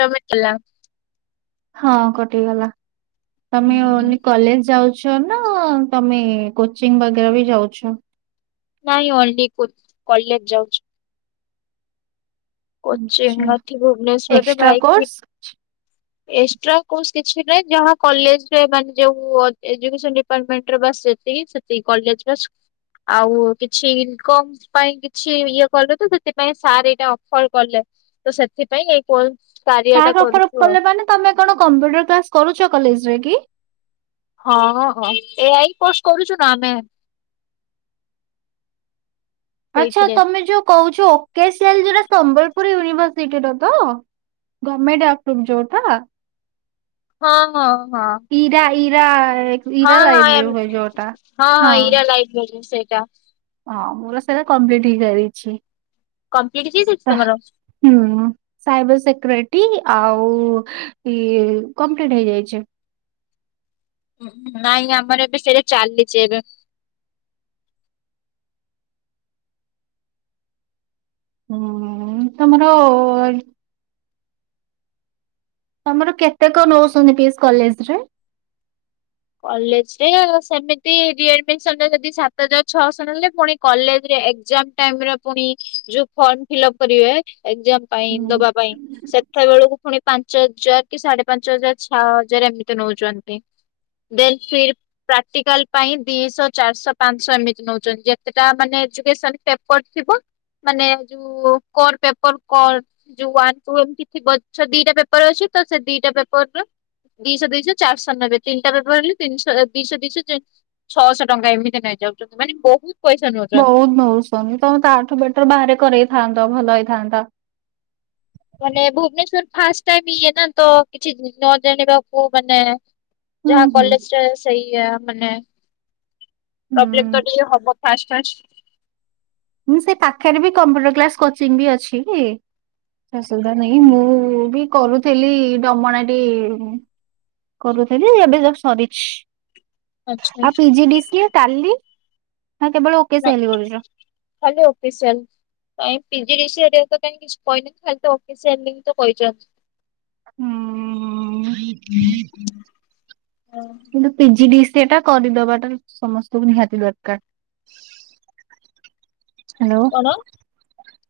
ତମେ [unintelligible] ହଁ କଟିଗଲା ତମେ ଓନଲି କଲେଜ ଯାଉ ଚ ନା ତମେ କୋଚିଂ ବଗେରା ବି ଯାଉଛ? ନାଇଁ ଓନ୍ଲି କୋଚ କଲେଜ ଯାଉଛି। କୋଚିଂ ଆଚ୍ଛା ନଉଥିଲି ଭୁବନେଶ୍ୱରରେ ଏକ୍ସଟ୍ରା ଭାଇକି କୋର୍ସ? ଏଷ୍ଟ୍ରା କୋର୍ସ କିଛି ନାଇଁ ଯାହା କଲେଜରେ ମାନେ ଯୋଉ ଏଜୁକେସନ ଡିପାର୍ଟମେଣ୍ଟରେ ବାସ ସେତିକି ସେତିକି କଲେଜର ସ ଆଉ କିଛି ଇନକମ୍ ପାଇଁ କିଛି ଇଏ କଲ ତ ସେଥିପାଇଁ ସାର ଏଇଟା କଲ କଲେ ତ ସେଥିପାଇଁ ଏଇ କୋ ତାର ଅପର କଲେ ମାନେ ତମେ କଣ କମ୍ପ୍ୟୁଟର କ୍ଲାସ କରୁଛ କଲେଜରେ କି? ହଁ ହଁ ଏଆଇ କୋର୍ସ କରୁଛୁ ନା ଆମେ ଆଚ୍ଛା ସେଇଥିରେ। ତମେ ଯୋଉ କହୁଛ ଓକେସିଆଲ ଯୋଟା ସମ୍ବଲପୁର ୟୁନିଭରସିଟିର ତ ଗର୍ମେଣ୍ଟ ଆପ୍ରୁଭ ଯୋଉଟା ହଁ ହଁ। ହଁ ଇରା ଇରା ହଁ ଇରା ଲାଇବ୍ରେରୀ ହଁ ହୋଏ ଯୋଉଟା ହଁ। ଇରା ଲାଇବ୍ରେରୀ ସେଇଟା। ହଁ ମୋର ସେଇଟା କମ୍ପ୍ଲିଟ ହେଇସାରିଛି। କମ୍ପ୍ଲିଟ ହେଇଯାଇଛି ତମର? ହୁଁ ସାଇବର ସେକ୍ରେଟ ଟି ଆଉ ଇଏ କମ୍ପ୍ଲିଟ ହେଇଯାଇଛି। ନାଇଁ ଆମର ଏବେ ସେଇଟା ଚାଲିଛି ଏବେ ହୁଁ ତମର ତମର କେତେ କଣ ନଉଛନ୍ତି ପଏସ୍ କଲେଜରେ କଲେଜରେ ସେମିତି ରିଆଡ଼ମିସନରେ ଯଦି ସାତ ହଜାର ଛଅଶହ ନେଲେ ପୁଣି କଲେଜରେ ଏକ୍ଜାମ ଟାଇମରେ ପୁଣି ଯୋଉ ଫର୍ମ ଫିଲପ କରିବେ ଏକ୍ଜାମ ପାଇଁ ହୁଁ। ଦବା ପାଇଁ ସେତବେଳକୁ ପୁଣି ପାଞ୍ଚ ହଜାର କି ସାଢେ ପାଞ୍ଚ ହଜାର ଛଅ ହଜାର ଏମିତି ନଉଛନ୍ତି। ଦେନ ଫର ପ୍ରାକ୍ଟିକାଲ ପାଇଁ ଦିଶହ ଚାରିଶହ ପାଞ୍ଚଶହ ଏମିତି ନଉଛନ୍ତି ଯେତେଟା ମାନେ ଏଜୁକେସନ ପେପର ଥିବ ମାନେ ଯୋଉ କୋର ପେପର କୋର ଯୋଉ ୱାନ ଟୁ ଏମିତି ଥିବ ସେ ଦିଟା ପେପର ଅଛି। ତ ସେ ଦିଟା ପେପରର ଦିଶହ ଦୁଇଶହ ଚାରିଶହ ନେବେ ତିନିଟା ପେପର ହେଲେ ତିନିଶହ ଦିଶହ ଦିଶହ ଛଅଶହ ଟଙ୍କା ଏମିତି ନେଇ ଯାଉଛନ୍ତି ମାନେ ବହୁତ ପଇସା ନଉଛନ୍ତି। ବହୁତ ବହୁତ ଶନି ତମେ ତ ଆ ଠୁ ବେଟର ବାହାରେ କରେଇଥାନ୍ତ ତ ଭଲ ହେଇଥାନ୍ତା। ମାନେ ଭୁବନେଶ୍ଵର ଫାଷ୍ଟ ଟାଇମ୍ ଇଏ ନା ତ କିଛି ନ ଜାଣିବାକୁ ମାନେ ହୁଁ ଯାହା ହୁଁ କଲେଜରେ ସେଇ ମାନେ ପ୍ରବ୍ଲେମ ତ ଟିକେ ହବ ପାଞ୍ଚ ପାଞ୍ଚ ମୁଁ ସେ ପାଖରେ ବି କମ୍ପ୍ୟୁଟର କ୍ଲାସ କୋଚିଂ ବି ଅଛି କି? ସୁବିଧା ନାଇଁ ମୁଁ ବି କରୁଥିଲି ଡମଣାଟି କରୁଥୁଲି ଏବେ ଜଷ୍ଟ ସରିଚି ଆଉ ଆଚ୍ଛା। P G D C A Tally? ନା କେବଳ ଓକେ ନା ସେଲ କରୁଛ? ଖାଲି ଅଫିସିଆଲ୍ ପାଇଁ P G D C A ହରିକା ତ କାଇଁ କିଛି କହିନାହାନ୍ତି ଖାଲି ତ ଅଫିସିଆଲ ଲିଙ୍କ୍ ତ କହିଚନ୍ତି। ହୁଁ। ଉଁ କୁ ସେଟା କରିଦବାଟା ସମସ୍ତଙ୍କୁ ନିହାତି ଦରକାର। ହାଲୋ? କଣ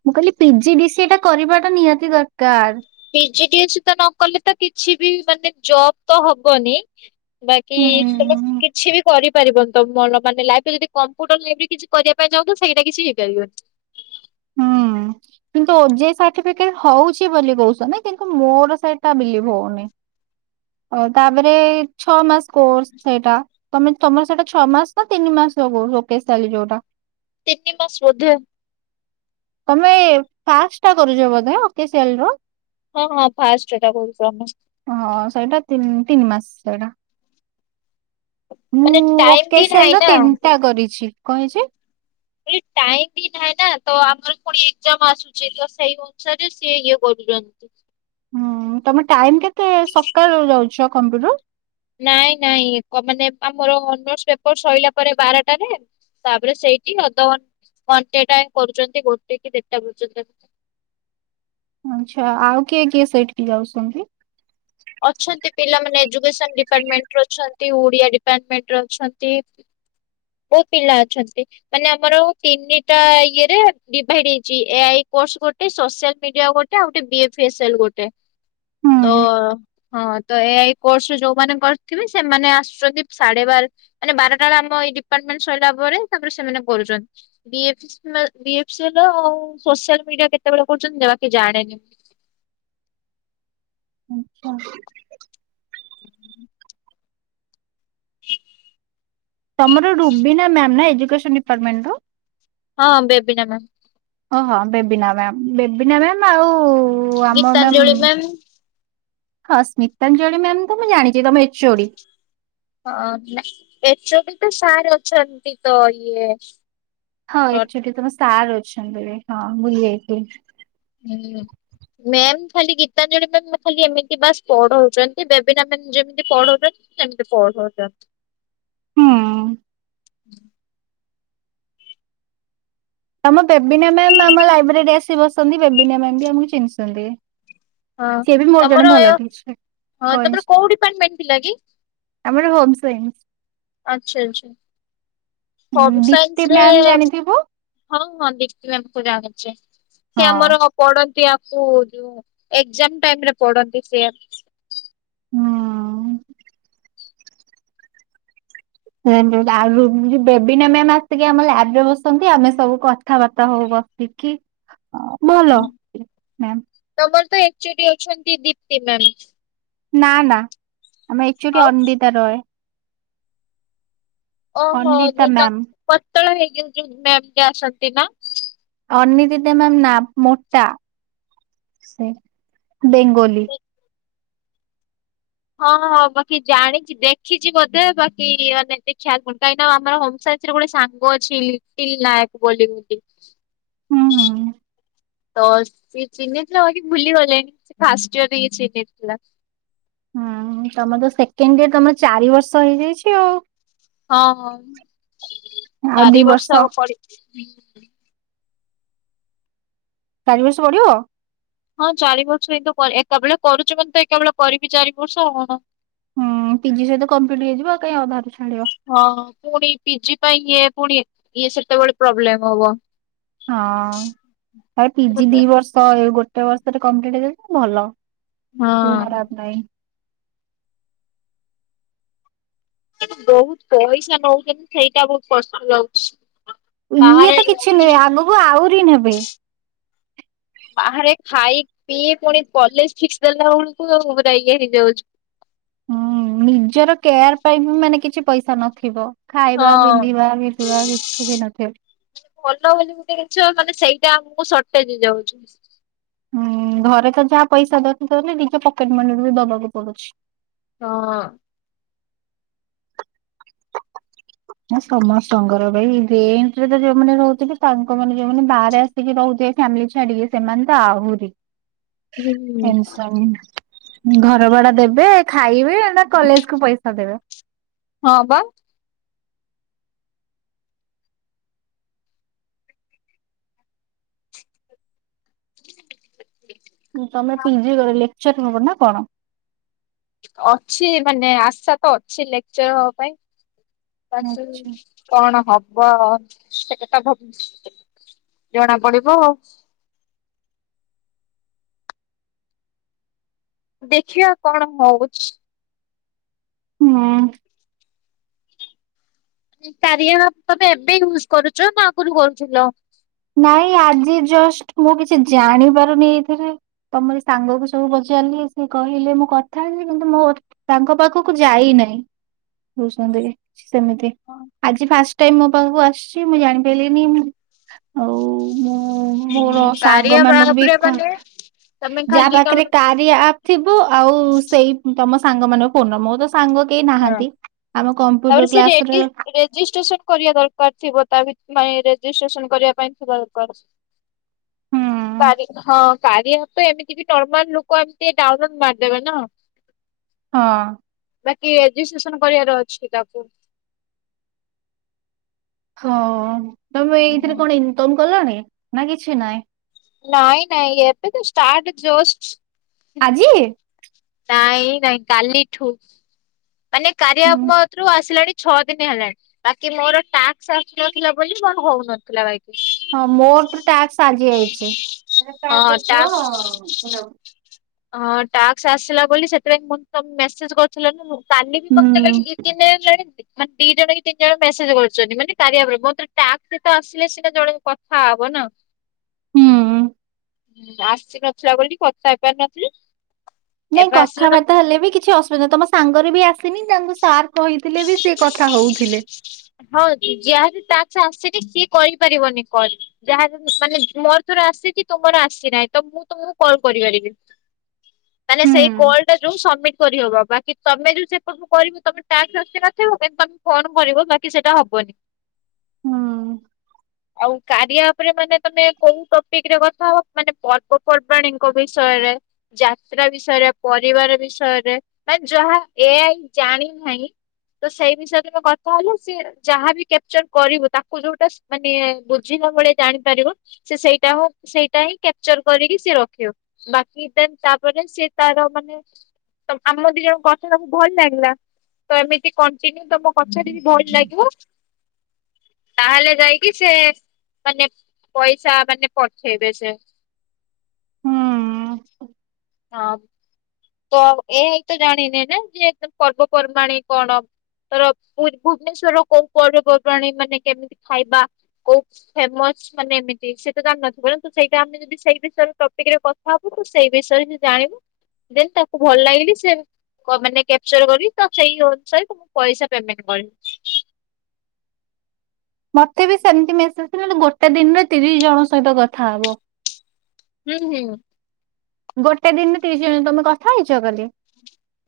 ମୁଁ କହିଲି ପି ଜି ଡି ସି ଏଟା କରିବାଟା ନିହାତି ଦରକାର। ପିଜିଡ଼ିଏସି ତ ନକଲେ ତ କିଛି ବି ମାନେ ଜବ ତ ହବନି। ବାକି ହୁଁ ସେଲସ୍ କି କିଛି ବି କରିପାରିବନି ତମ ଭଲ ମାନେ ଲାଇଫରେ ଯଦି କମ୍ପୁଟର ଲାଇଫରେ କିଛି କରିବା ପାଇଁ ଚାହୁଁଥ ସେଇଟା କିଛି ହେଇପାରିବନି। ହଁ। କିନ୍ତୁ ଓ ଜେ ଇ ସାଟିଫିକେଟ ହୋଉଛି ବୋଲି କହୁଛନ୍ତି କିନ୍ତୁ ମୋର ସେଇଟା ବିଲିଭ୍ ହୋଉନି। ଆଉ ତାପରେ ଛଅ ମାସ୍ କୋର୍ସ ସେଇଟା ତମେ ତମର ସେଇଟା ଛଅମାସ ନା ତିନିମାସ ଲଗୁଅ [unintelligible] ଯୋଉଟା? ତିନି ମାସ୍ ବୋଧେ। ତମେ ଫାଷ୍ଟଟା କରୁଚ ବୋଧେ ଅକେସିଆଲର। ହଁ ହଁ ଫାଷ୍ଟ ଏଟା କହୁଛୁ ଆମେ ହଁ ସେଇଟା ତିନ-ତିନ ମାସ୍ ସେଇଟା। ମାନେ ମୁଁ ଟାଇମ ବି ନାହିଁ ଓକେସେଲର ନା। ତିନଟା କରିଛି, କଣ ହେଇଛି? ଟାଇମ ବି ନାହିଁ ନା ତ ଆମର ପୁଣି ଏଗଜାମ୍ ଆସୁଚି ତ ସେଇ ଅନୁସାରେ ସିଏ ଇଏ କରୁଚନ୍ତି। ହୁଁ ତମେ ଟାଇମ୍ କେତେ ସକାଳୁ ଯାଉଛ କମ୍ପଟର? ନାଇଁ ନାଇଁ କ-ମାନେ ଆମର ଅନର୍ସ୍ ପେପର ସଇଲା ପରେ ବାରଟାରେ ତାପରେ ସେଇଠି ଅଧ ଘ-ଘଣ୍ଟେ ଟାଇମ୍ କରୁଚନ୍ତି ଗୋଟେ କି ଦେଢଟା ପର୍ଯ୍ୟନ୍ତ। ଆଛା ଆଉ କିଏ କିଏ ସେଇଠିକି ଯାଉଛନ୍ତି। ଅଛନ୍ତି ଏଇ ଓଡିଆ ଡିପାର୍ଟମେଣ୍ଟର ଅଛନ୍ତି। ବୋହୁତ ପିଲା ଅଛନ୍ତି ମାନେ ଆମର ତିନିଟା ଇଏରେ ଡିଭାଇଡ୍ ହେଇଚି ଏ ଆଇ କୋ କୋର୍ସ୍ ଗୋଟେ, ସୋସିଆଲ ମିଡିଆ ଗୋଟେ, ଆଉ ଗଟେ ବିଏଫେସାଲ୍ ଗୋଟେ। ତ ହୁଁ। ହଁ ତ ଏ ଆଇ କୋର୍ସରେ ଯୋଉମାନେ କରିଥିବେ ସେମାନେ ଆସୁଚନ୍ତି ସାଢେ ବାର ମାନେ ବାରଟା ବଳେ ଆମ ଏଇ ଡି ଡିପାର୍ଟମେଣ୍ଟ ସଇଲା ପରେ ତାପରେ ସେମାନେ କରୁଚନ୍ତି ବିଏଫେକିସ୍ କିମ୍ବା [unintelligible] ଆଉ ସୋସିଆଲ୍ ଏଇଟା କେତେବେଳେ କରୁଚନ୍ତି ନା ବାକି ଜାଣେନି। ଆଚ୍ଛା। ହୁଁ ତମର ରୁବିନା ମ୍ୟାାମ୍ ନା ଏଜୁକେସନ୍ ଡିପାର୍ଟମେଣ୍ଟର? ହଁ ବେବିନ ମ୍ୟାମ୍। ହଁ ହଁ ବେବିନା ମ୍ୟାମ୍ ବେବିନା ମ୍ୟାମ୍ ଆଉ ଗୀତାଞ୍ଜଳି ମ୍ୟାମ୍। ହଁ ସ୍ମିତାଞ୍ଜଳି ମ୍ୟାମ୍ ତ ମୁଁ ଜାଣିଚି ତମ ଏଚ୍ ଓ ଡି। ହଁ ନା ଏଚ୍ ଓ ଡି ତ ସାର୍ ଅଛନ୍ତି ତ ଇଏ ହଁ ଏଚ୍ ଓ ଡି ତମ ସାର ଅଛନ୍ତି ଏବେ ହଁ ଭୁଲି ଯାଇଥିଲି। ହୁଁ। ମ୍ୟାମ୍ ଖାଲି ଗୀତାଞ୍ଜଳି ମ୍ୟାମ୍ ବା-ଖାଲି ଏମିତି ବାସ୍ କେମିତି ପଢ଼ୋଉଚ? ହୁଁ। ହୁ ତମ ବେବିନା ମ୍ୟାାମ୍ ଆମ ଲାଇବ୍ରେରୀରେ ଆସି ବସନ୍ତି ବେବିନା ମ୍ୟାାମ୍ ବି ଆମକୁ ଚିହ୍ନିଛନ୍ତି। ହଁ ସିଏ ବି ମୋର ଜଣେ ତମର ଅ ଭଲ ଟିଚର ହଁ କଇଁସ ତମର କୋଉ ଡିପାର୍ଟମେଣ୍ଟ୍ ଥିଲା କି? ଆମର ହୋମ୍ ସାଇନସ୍ ଆଚ୍ଛା ଆଚ୍ଛା ହୋମ୍ ଦୀପ୍ତି ସାଇନସରେ ମ୍ୟାମ୍ ଜାଣିଥିବୁ ହଁ ହଁ ଦୀପ୍ତି ମ୍ୟାମଙ୍କୁ ଜାଣିଚି ସେ ହଁ ଆମର ପଡନ୍ତି ଆ ଶୋଯୋ ଏଜାମ ଟାଇମ୍ ରେ ପଡନ୍ତି ସେ ହଁ। ରେନ ରହୁଛି। ଆଉ ଯଉ ବେବିନା ମ୍ୟାମ୍ ଆସିକି ଆମ ଲ୍ୟାବ ବ ରେ ବସନ୍ତି। ଆମେ ସବୁ କଥାବାର୍ତ୍ତା ହଉ ବ ବସିକି। ଭଲ ହୁଁ। ମ୍ୟାମ୍। ତମର ତ ଏକଚୁଟି ଅଛନ୍ତି ଦୀପ୍ତି ମ୍ୟାମ୍। ନା, ନା ଆମର ଏକ୍ଚୁଲି ଆଉ ଅନ୍ଦିତା ରଏ। ଓହୋ! ଅନିଦିତା ଯଉ ତ ମ୍ୟାମ୍ ପତଳା ହେଇକି ଯଉ ମ୍ୟାମ୍ ଟା ଆସନ୍ତି ନା! ଅନିଦିତା ମ୍ୟାମ୍ ନା ମୋଟା! ସେ ବେଙ୍ଗୋଲି। ହଁ, ହଁ ବାକି ଜାଣିଛି, ଦେଖିଛି ବୋଧେ ବାକି ମାନେ ଏତେ ଖିଆଲ ପଡୁନି। କାହିଁକିନା ଆମର, ହୋମ ସାଇନ୍ସ ସେଥିରେ ପୁଣି ସାଙ୍ଗ ଅଛିି, ଲିଟିଲ୍ ନାଏକ ବୋଲି ଦିଦି। ହୁଁ, ହୁଁ। ତ ସିଏ ଚିହ୍ନିଥିଲା ବାକି ଭୁଲି ଗଲେଣି। ସେ ଫାଷ୍ଟଇୟର୍ ରେ ଚିହ୍ନିଥିଲା। ହୁଁ, ତମର ସେକେଣ୍ଡ ଇୟର, ତମର ଚାରି ବର୍ଷ ହେଇଯାଇଛି ଆଉ। ହଁ, ହଁ, ଆଉ ଦି ଚାରି ବର୍ଷ ପଡିଚି। ତାରି ବର୍ଷ ପଡିବ? ହଁ, ଚାରି ବର୍ଷ ହିଁ ତ ଏକା ବେଳେ କରୁଛୁ ମାନେ ତ, ଏକା ବେଳେ କରିବି ଚାରି ବର୍ଷ ଆଉ କଣ? ହୁଁ। ହୁଁ, ପିଜି ସହିତ କଂପ୍ଲିଟ୍ ହେଇଯିବ। କାଇଁ ଆଉ ଅଧାରୁ ଛାଡିବ? ହଁ ପିଜି ପାଇଁ ପୁଣି ଇଏ ଇଏ, ସେତେବେଳେ ପ୍ରୋବ୍ଲେମ ହବ। ହଁ, ଆଉ ପିଜି ଦି ବର୍ଷ ଗୋଟ୍ ଗୋଟେ ବର୍ଷରେ କଂପ୍ଲିଟ୍ ହେଇଯାଉଛି। ଭଲ ହଁ ଖରାପ୍ ନାହିଁ। ବହୁତ ପଇସା ନଉଚନ୍ତି। ସେଇଟା ବହୁତ କଷ୍ଟ ଲାଗୁଛି। ଇଏ ବାହାରେ ତ କିଛି ରହି ନୁହେଁ, ଆଗକୁ ଆହୁରି ନେବେ। ବାହାରେ ଖାଇ ପିଇ ପୁଣି କଲେଜ ଫିସ୍ ଦେଲା ବେଳକୁ ପୁରା ଇଏ ହେଇଯାଉଛୁ। ହୁଁ, ନିଜର କେୟାର ପାଇଁ ବି ମାନେ କିଛି ପଇସା ନଥିବ। ହଁ, ଖାଇବା ପିନ୍ଧିବା ଘିତିବା କିଛି ବି ନଥିବ। ଭଲ ବୋଲି ଗୋଟେ ଜିନିଷ ମାନେ ସେଇ ଏ ଆମକୁ ସଟେଜ ହେଇ ଯାଉଛି। ହୁଁ, ଘରେ ତ ଯାହା ପଇସା ଦ-ଦଉସନି। ନିଜ ପକେଟ୍ ମନିରୁୁ ବି ଦବାକୁ ପଡୁଛି। ହଁ, ହେ ସମସ୍ତଙ୍କର ଭାଇ ରେଣ୍ଟ ରେ ତ ଯୋଉଁ ମାନେ ରହୁଥିବେ, ତାଙ୍କ ମାନେ ଯୋଉଁ ମାନେ ବାହାରେ ଆସିକି ହଉ ଦେ ଫ୍ୟାମିଲି ଛାଡିକି, ସେମାନେ ତ ଆହୁରି ହୁଁ ଟେନ୍ ସନ ଘର ଭଡା ଦେବେ, ଖାଇବେ କେ ଆଣେ! କଲେଜ କୁ ପଇସା ଦେବେ। ହଁ, ବା। ତମେ ପିଜି କରଲ, ଲେକ୍ଚର୍ ହବ ନା କଣ? ଅଛି, ମାନେ ଆଶା ତ ଅଛି, ଲେକ୍ଚର ହବା ପାଇଁ। ବାସୁ ଆଛା କଣ ହବ? ସେ କଥା ଭାବୁଛି, ଜଣା ପଡିବ ଆଉ। ଦେଖିଆ କଣ ହଉଛି? ହଁ। କାରିଆ ଆପ୍ ତମେ ଏବେ ୟୁଜ କରୁଛ ନା ଆଗରୁ କରୁଥୁଲ? ନାଇଁ ଆଜି ଜଷ୍ଟ ମୁଁ କିଛି ଜାଣିପାରୁନି ଏଥିରେ। ତମର ସାଙ୍ଗକୁ ସବୁ ପଚ କେମିତି କହିଲେ ମୁଁ କଥା ହେବି, କିନ୍ତୁ ମୋର ତାଙ୍କ ପାଖକୁ ଯାଇନାହିଁ। ରହୁସନ୍ତି କି? ସେମିତି, ଆଜି ଫାଷ୍ଟ ଟାଇମ୍ ମୋ ପାଖକୁ ଆସଛି ମୁଁ ଜାଣି ପାଇଲିନି ଆଉ ମୁଁ ମୋର ସାଙ୍ଗ କାରିଆ ମାନଙ୍କୁ ବି ଆପରେ କହେ। ମାନେ ତମେ ଯାହା ଖାଲି ପାଖରେ କଣ କାରିଆ ଆପ୍ ଥିବ। ଆଉ ସେଇ ତମ ସାଙ୍ଗ ମାନଙ୍କ ଫୋନ୍। ମୋ ତ ସାଙ୍ଗ କେହି ହଁ, ନାହାନ୍ତି। ଆମ କମ୍ପ୍ୟୁଟର ତା'ପରେ ସେ ରେଜି କ୍ଲାସରେ ରେଜିଷ୍ଟ୍ରେସନ କରିବା ଦରକାର ଥିବ ତା ଭି ନାଇଁ ରେଜିଷ୍ଟ୍ରେସନ କରିବା ପାଇଁ ଥିବ। କର ହୁଁ ତାରି ହଁ, କାରିଆ ଆପ୍ ଏମିତି ବି ନର୍ମାଲ ଲୋକ ଏମିତି ଡାଉନଲୋଡ ମାରିଦେବେ ନା? ହଁ। କି ରେଜିଷ୍ଟ୍ରେସନ କରିବାର ଅଛି ତାଙ୍କୁ ହଁ, ତମେ ଏଇଥିରେ କଣ ଇନକମ୍ କଲଣି ନା କିଛି ନାଇଁ? ନାଇଁ ନାଇଁ ଏବେ ତ ଷ୍ଟାର୍ଟ ଜଷ୍ଟ ଆଜି ନାଇଁ ନାଇଁ କାଲିଠୁ ମାନେ କାରିଆ ହୁଁ। ରୁ ଆସିଲାଣି ଛଅ ଦିନ ହେଲାଣି, ବାକି ମୋର ଟାକ୍ସ ଆସିନଥିଲା ବୋଲି ମୋର ହଉନଥିଲା ବାକି ହଁ ମୋର ତ ଟ୍ୟାକ୍ସ ଆଜି ଆଇଛି। ସେ ହଁ ଟାସ୍କ ପୁଅ ହ ଟାସ୍କ ଆସିଲା ବୋଲି ସେଥିପାଇଁ ତ ମେସେଜ କରିୁଥିଲା। କାଲି ବି ମତେ କାଲି ଦି ଦିନ ହେଲାଣି। ମାନେ ଦି ଜଣ କି ତିନି ଜଣ ମେସେଜ୍ କରୁଛନ୍ତି ମାନେ କାରିଆପରେ ମୋତେ ଟାସ୍କ ଆସିଲେ ସିନା ଜଣେ କଥା ହବ। ନା। ହୁଁ। ଆସି ନଥିଲା ବୋଲି କଥା ହେଇପାରିନଥିଲ। ନାଇଁ କଥାବାର୍ତ୍ତା ହେଲେ ବି କିଛି ଅସୁବିଧା ନାହିଁ ତମ ସାଙ୍ଗରେ ବି ଆସ ତାଙ୍କୁ ସାର୍ କହିଥିଲେ ବି ସେ କଥା ହଉଥିଲେ ଆସିଛି ସିଏ କରିପାରିବନି କରି ଯାହାହାର ମାନେ ମୋର ଥର ଆସିଛି ତୁମର ଆସିନାହିଁ ତ ମୁଁ ତମକୁ କଲ୍ କରିପାରିବି। ତାହେଲେ ହୁଁ। ସେଇ କଲ ଟା ଯୋଉ ସବମିଟ କରିହବ ବାକି ତମେ ଯୋଉ କରିବୁ ତମେ ଟାସ୍କ ଆସି ନଥିବ କିନ୍ତୁ ତମେ ଫୋନ କରିବ ବାକି ସେଇଟା ହବନି ହୁଁ। ଆଉ କାରିଆ ଆପରେ ମାନେ ତମେ କୋଉ ଟପିକ ରେ କଥା ହବ ମାନେ ପର୍ବପର୍ବାଣୀଙ୍କ ବିଷୟରେ ଯାତ୍ରା ବିଷୟରେ ପରିବାର ବିଷୟରେ ମାନେ ଯାହା ଏଆଇ ଜାଣି ନାହିଁ। ତ ସେଇ ବିଷୟରେ କଥା ହେଲେ ସେ ଯାହାବି କ୍ୟାପଚର କରିବ ତାକୁ ଯୋଉଟା ମାନେ ବୁଝିନି ଜାଣିପାରିବ ସେ ସେଇଟା ହ ସେଇଟା ହିଁ କ୍ୟାପଚର କରିକି ସେ ରଖିବ ବାକି ତାପରେ ସେିଏ ତାର ମାନେ ଆମର ଦି ଜଣ କଥା ତାକୁୁ ଭଲ ଲାଗେ ତ ଏମିତି କଣ୍ଟିନ୍ୟୁ ତମ କଥା ଟ ବି ଭଲ ଲାଗିବ। ତାହେଲେ ଯାଇ କିି ସେ ମାନେ ପଇସା ମାନେ ପଠେଇବେ ସେ ହୁଁ। ହଁ। ଏୟା ହିଁ ତ ଜାଣିନେ ଯେ ପର୍ବପର୍ବାଣୀ କଣ ଅ ତର ଭୁବନେଶ୍ୱର କୋଉ ପର୍ବପର୍ବାଣିୀ ମାନେ କେମିତି ଖାଇବା କୋଉ ଫେମସ ମାନେ ଏମିତି ସେ ତ ଜା ନଥିବନ୍ତୁ ସେଇଟା ଆମେ ଯଦି ସେଇ ବିଷୟରେ ଟପିକ ରେ କଥା ହବୁ ତୁ ସେଇ ବିଷୟରେ ଯଦି ତାକୁ ଭଲ ଲାଗିଲେ ସେ ମାନେ କ୍ୟାପଚର କରିବି ତ ସେଇ ଅନୁସାରେକୁ ପଇସା ପେମେଣ୍ଟ କରିବି [inaudible] ମତେ ବି ସେମିତି ମେସେଜଥିଲା ଗୋଟେ ଦିନରେ ତିରିଶ ଜଣ ସହିତ କଥା ହବ। ହୁଁ ହୁଁ। ଗୋଟେ ଦିନରେ ତିରିଶ ଜଣ ତମେ କଥା ହେଇଛ କାଲି?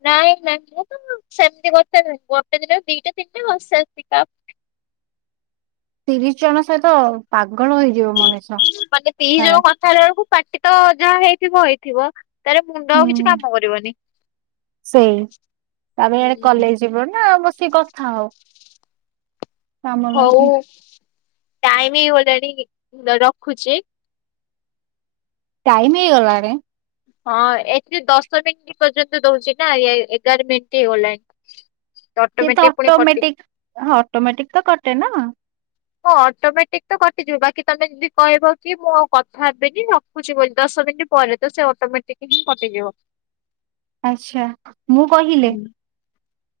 ନାଇଁ ନାଇଁ ମୁଁ ସେମିତି ଗଟେ ଦିନ ଦିଟେ ତିନଟା ବାସ ସେତିକି [inaudible] ତିରିଶ ଜଣ ସହିତ ପାଗଳ ହେଇଯିବ ମଣିଷ ମାନେ ତିରିଶ ହେଲା। ଜଣ କଥା ବେଳକୁ ପାଟି ତ ଯାହା ହେଇଥିବ ହେଇଥିବ। ତାର ମୁଣ୍ଡ ଆଉ କିଛି ହୁଁ। କାମ କରିବନି ସେଇ ତାପରେ ୟାଡେ କଲେଜ ଯିବ ନା ବ ବସିକି କଥା ହବ କାମ ହଉ ନାହିଁ ଟାଇମ ହେଇଗଲାଣି ରଖୁଛି। ଟାଇମ ହେଇଗଲାଣି? ହଁ ଏଠି ଦଶ ମିନିଟ୍ ପର୍ଯ୍ୟନ୍ତ ଦଉଛି ନା ଏଗାର ମିନିଟ ହେଇଗଲାଣି। ସେ ତ ଅଟୋମେଟିକ ପୁଣି କଟି ଅଟୋମେଟିକ ଅଟୋମେଟିକ ତ କଟେ ନା? ହଁ ଅଟୋମେଟିକ ତ କଟିଯିବ ବାକି ତମେ ଯଦି କହିବ କି ମୁଁ ଆଉ କଥା ହେବିନି ରଖୁଛି ବୋଲି ଦ ଦଶ ମିନିଟ ପରେ ତ ସେ ଅଟୋମେଟିକ ହିଁ କଟିଯିବ। ଆଚ୍ଛା ମୁଁ କହିଲେ?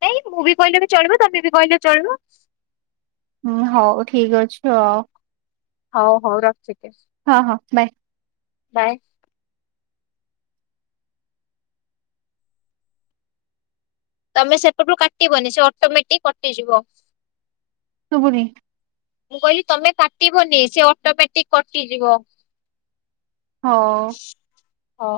ନାଇଁ ମୁଁ ବି କହିଲେ ବି ଚଳିବ ତମେ ବି କହିଲ ଚଳିବ। ହୁଁ ହଉ ଠିକ ଅଛି ଆଉ। ହଉ ହଉ ରଖିଦେ ହଁ ହଁ ବାଏ କାଇଁ? ତମେ ସେଟପରୁ କାଟିବନି ସେ ଅଟୋମେଟିକ କଟିଯିବ। ସୁୁବୁନି। ମୁଁ କହିଲି ତମେ କାଟିବନି ସେ ଅଟୋମେଟିକ କଟିଯିବ। ହଉ। ହଉ।